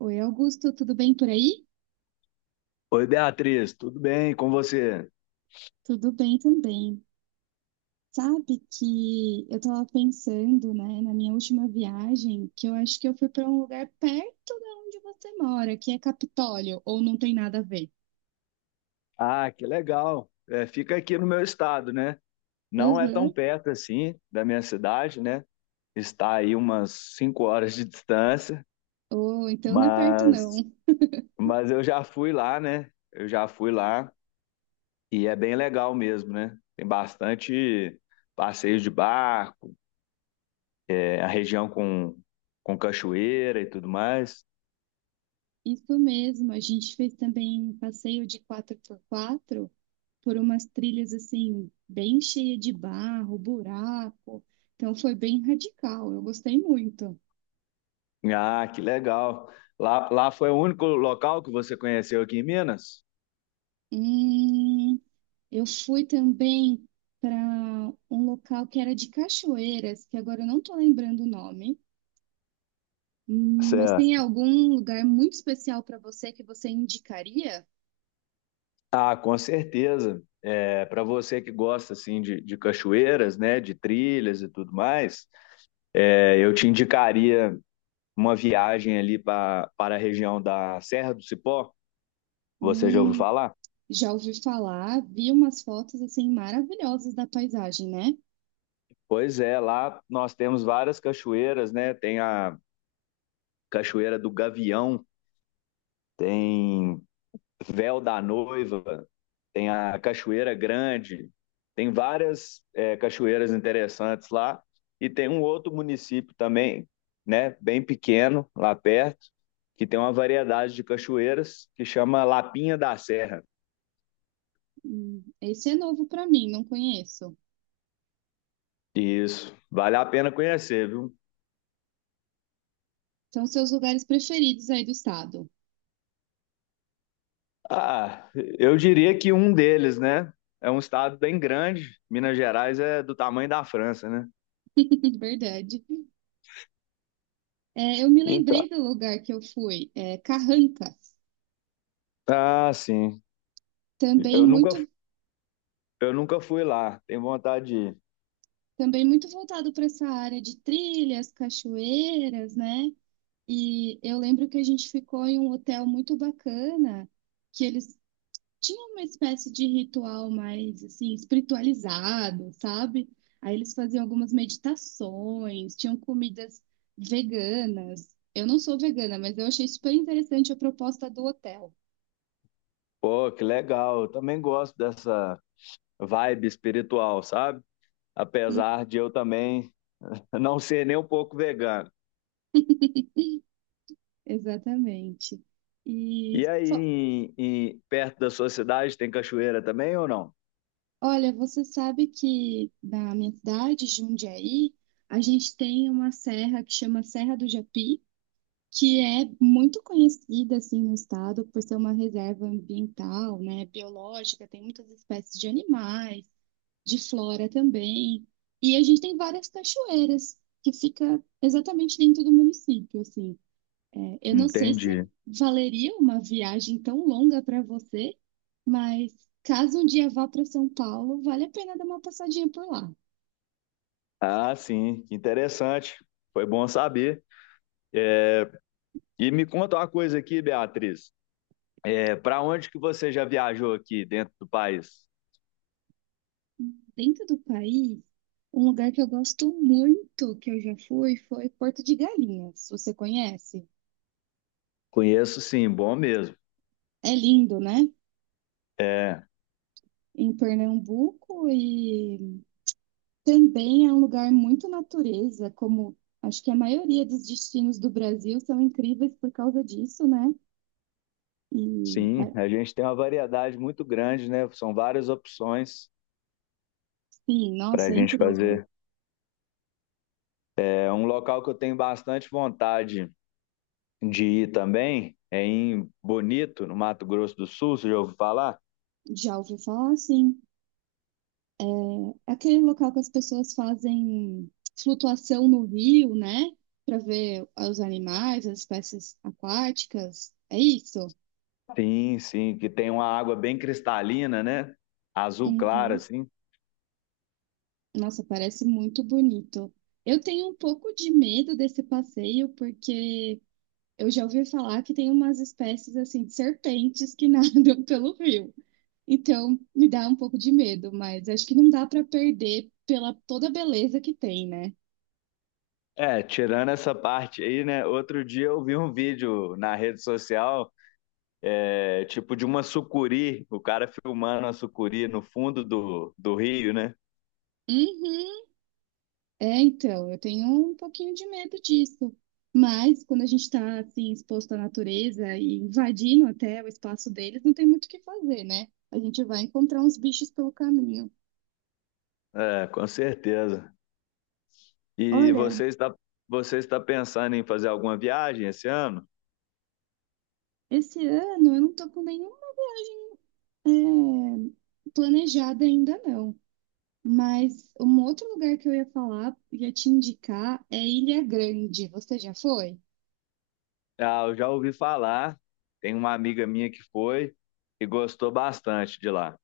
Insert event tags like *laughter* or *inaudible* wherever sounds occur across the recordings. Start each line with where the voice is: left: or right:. right: Oi, Augusto, tudo bem por aí?
left: Oi, Beatriz, tudo bem com você?
right: Tudo bem também. Sabe que eu tava pensando, né, na minha última viagem, que eu acho que eu fui para um lugar perto da onde você mora, que é Capitólio, ou não tem nada a ver?
left: Ah, que legal. É, fica aqui no meu estado, né? Não é tão
right: Aham.
left: perto assim da minha cidade, né? Está aí umas 5 horas de distância,
right: Ou então não é perto não.
left: mas, mas eu já fui lá, né? Eu já fui lá e é bem legal mesmo, né? Tem bastante passeio de barco, é, a região com cachoeira e tudo mais.
right: Isso mesmo, a gente fez também um passeio de 4x4 por umas trilhas assim, bem cheia de barro, buraco. Então foi bem radical, eu gostei muito.
left: Ah, que legal. Lá foi o único local que você conheceu aqui em Minas?
right: Hum, eu fui também para um local que era de cachoeiras, que agora eu não estou lembrando o nome. Mas tem algum lugar muito especial para você que você indicaria?
left: Ah, com certeza. É, para você que gosta assim de cachoeiras, né, de trilhas e tudo mais, é, eu te indicaria uma viagem ali para a região da Serra do Cipó. Você já ouviu
right: Hum,
left: falar?
right: Já ouvi falar, vi umas fotos assim maravilhosas da paisagem, né?
left: Pois é, lá nós temos várias cachoeiras, né? Tem a Cachoeira do Gavião, tem Véu da Noiva, tem a Cachoeira Grande, tem várias é, cachoeiras interessantes lá. E tem um outro município também, né, bem pequeno, lá perto, que tem uma variedade de cachoeiras que chama Lapinha da Serra.
right: Esse é novo para mim, não conheço.
left: Isso, vale a pena conhecer, viu?
right: São seus lugares preferidos aí do estado.
left: Ah, eu diria que um deles, né? É um estado bem grande. Minas Gerais é do tamanho da França, né?
right: *laughs* Verdade. Eu me
left: Então,
right: lembrei do lugar que eu fui, Carrancas.
left: ah, sim.
right: Também
left: Eu nunca,
right: muito
left: eu nunca fui lá. Tenho vontade de ir.
right: Voltado para essa área de trilhas, cachoeiras, né? E eu lembro que a gente ficou em um hotel muito bacana, que eles tinham uma espécie de ritual mais assim espiritualizado, sabe? Aí eles faziam algumas meditações, tinham comidas veganas. Eu não sou vegana, mas eu achei super interessante a proposta do hotel.
left: Pô, que legal. Eu também gosto dessa vibe espiritual, sabe?
right: Hum,
left: Apesar de eu também *laughs* não ser nem um pouco vegano.
right: exatamente. E
left: E aí,
right: fo-
left: perto da sua cidade, tem cachoeira também ou não?
right: Olha, você sabe que na minha cidade, Jundiaí, a gente tem uma serra que chama Serra do Japi, que é muito conhecida assim no estado por ser uma reserva ambiental, né, biológica, tem muitas espécies de animais, de flora também. E a gente tem várias cachoeiras que fica exatamente dentro do município, assim. Eu não sei se
left: Entendi.
right: valeria uma viagem tão longa para você, mas caso um dia vá para São Paulo, vale a pena dar uma passadinha por lá.
left: Ah, sim, que interessante. Foi bom saber. E me conta uma coisa aqui, Beatriz. É, para onde que você já viajou aqui dentro do país?
right: Dentro do país, um lugar que eu gosto muito, que eu já fui, foi Porto de Galinhas. Você conhece?
left: Conheço, sim, bom mesmo.
right: É lindo, né?
left: É,
right: Em Pernambuco e também é um lugar muito natureza, como acho que a maioria dos destinos do Brasil são incríveis por causa disso, né? E é,
left: sim, a gente tem uma variedade muito grande, né? São várias opções
right: sim,
left: para
right: nossa,
left: a
right: é
left: gente
right: incrível.
left: fazer. É um local que eu tenho bastante vontade de ir também, é em Bonito, no Mato Grosso do Sul, você já ouviu falar?
right: Já ouvi falar assim. É aquele local que as pessoas fazem flutuação no rio, né? Para ver os animais, as espécies aquáticas. É isso?
left: Sim, sim, que tem uma água bem cristalina, né? Azul clara,
right: Uhum.
left: assim.
right: Nossa, parece muito bonito. Eu tenho um pouco de medo desse passeio, porque eu já ouvi falar que tem umas espécies assim de serpentes que *laughs* nadam pelo rio. Então, me dá um pouco de medo, mas acho que não dá para perder pela toda a beleza que tem, né?
left: É, tirando essa parte aí, né? Outro dia eu vi um vídeo na rede social, é, tipo de uma sucuri, o cara filmando a sucuri no fundo do rio, né?
right: Uhum. Então, eu tenho um pouquinho de medo disso. Mas quando a gente está assim exposto à natureza e invadindo até o espaço deles, não tem muito o que fazer, né? A gente vai encontrar uns bichos pelo caminho.
left: É, com certeza. E
right: Olha,
left: você está pensando em fazer alguma viagem esse ano?
right: esse ano eu não tô com nenhum é, planejado ainda não. Mas um outro lugar que eu ia falar, ia te indicar, é Ilha Grande. Você já foi?
left: Ah, eu já ouvi falar. Tem uma amiga minha que foi e gostou bastante de lá.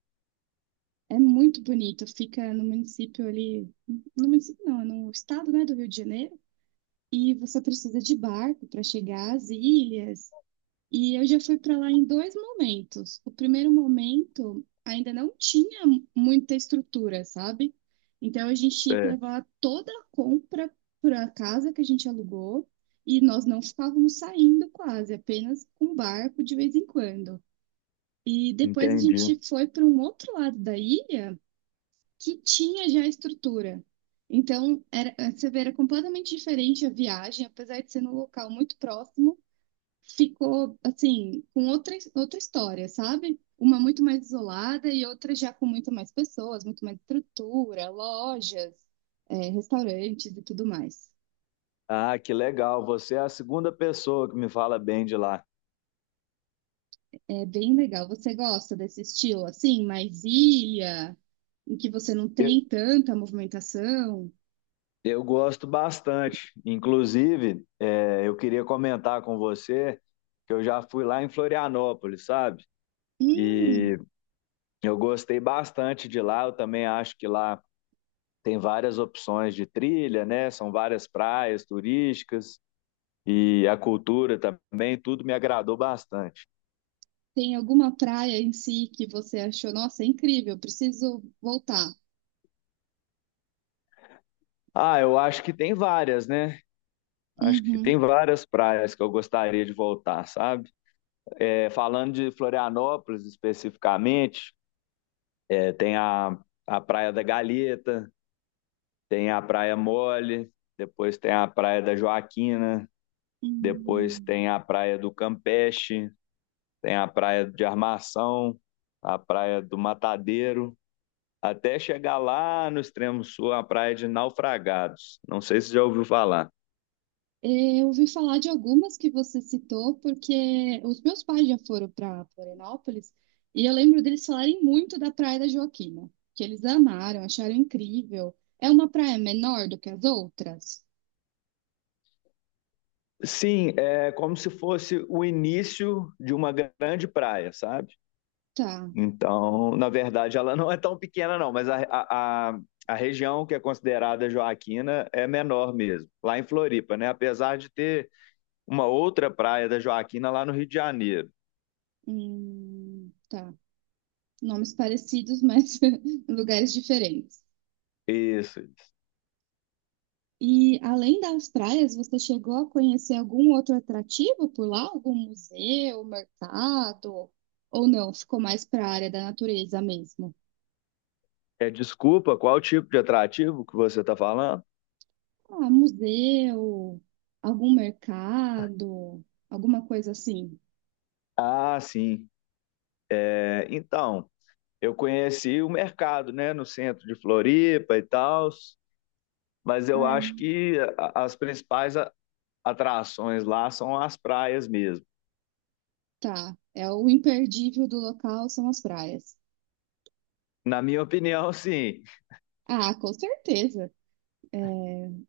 right: É muito bonito, fica no município ali, no município não, é no estado, né, do Rio de Janeiro. E você precisa de barco para chegar às ilhas. E eu já fui para lá em dois momentos. O primeiro momento ainda não tinha muita estrutura, sabe? Então a gente tinha que
left: Cê-
right: levar toda a compra para a casa que a gente alugou e nós não ficávamos saindo quase, apenas com barco de vez em quando. E depois a
left: Entendi.
right: gente foi para um outro lado da ilha que tinha já estrutura. Então, era, você vê, era completamente diferente a viagem, apesar de ser num local muito próximo, ficou, assim, com outra, outra história, sabe? Uma muito mais isolada e outra já com muito mais pessoas, muito mais estrutura, lojas, é, restaurantes e tudo mais.
left: Ah, que legal. Você é a segunda pessoa que me fala bem de lá.
right: É bem legal. Você gosta desse estilo, assim, mais ilha, em que você não
left: Eu,
right: tem tanta movimentação?
left: eu gosto bastante. Inclusive, é, eu queria comentar com você que eu já fui lá em Florianópolis, sabe?
right: Hum,
left: E eu gostei bastante de lá. Eu também acho que lá tem várias opções de trilha, né? São várias praias turísticas. E a cultura também, tudo me agradou bastante.
right: Tem alguma praia em si que você achou, nossa, é incrível, preciso voltar?
left: Ah, eu acho que tem várias, né? Acho que
right: Uhum.
left: tem várias praias que eu gostaria de voltar, sabe? É, falando de Florianópolis especificamente, é, tem a Praia da Galheta, tem a Praia Mole, depois tem a Praia da Joaquina, depois
right: Hum.
left: tem a Praia do Campeche, tem a Praia de Armação, a Praia do Matadeiro. Até chegar lá no extremo sul, a praia de Naufragados. Não sei se já ouviu falar.
right: Eu ouvi falar de algumas que você citou, porque os meus pais já foram para Florianópolis e eu lembro deles falarem muito da Praia da Joaquina, que eles amaram, acharam incrível. É uma praia menor do que as outras?
left: Sim, é como se fosse o início de uma grande praia, sabe?
right: Tá,
left: Então, na verdade, ela não é tão pequena, não, mas a região que é considerada Joaquina é menor mesmo, lá em Floripa, né? Apesar de ter uma outra praia da Joaquina lá no Rio de Janeiro.
right: tá. Nomes parecidos, mas *laughs* lugares diferentes.
left: Isso. Isso.
right: E além das praias, você chegou a conhecer algum outro atrativo por lá? Algum museu, mercado? Ou não? Ficou mais para a área da natureza mesmo?
left: É, desculpa, qual tipo de atrativo que você está falando?
right: Ah, museu, algum mercado, alguma coisa assim.
left: Ah, sim. É, então, eu conheci o mercado, né, no centro de Floripa e tal, mas eu
right: Ah,
left: acho
right: é.
left: que as principais atrações lá são as praias mesmo.
right: Tá. É o imperdível do local são as praias.
left: Na minha opinião, sim.
right: Ah, com certeza. É,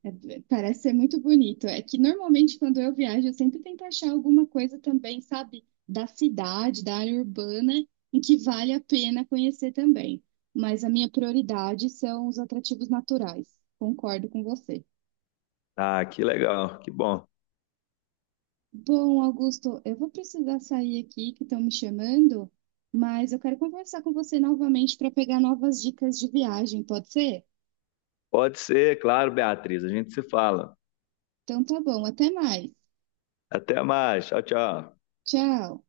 right: É, Parece ser muito bonito. É que normalmente quando eu viajo, eu sempre tento achar alguma coisa também, sabe, da cidade, da área urbana, em que vale a pena conhecer também. Mas a minha prioridade são os atrativos naturais. Concordo com você.
left: Ah, que legal, que bom.
right: Bom, Augusto, eu vou precisar sair aqui, que estão me chamando, mas eu quero conversar com você novamente para pegar novas dicas de viagem, pode ser?
left: Pode ser, claro, Beatriz, a gente se fala.
right: Então tá bom, até mais.
left: Até mais, tchau, tchau.
right: Tchau.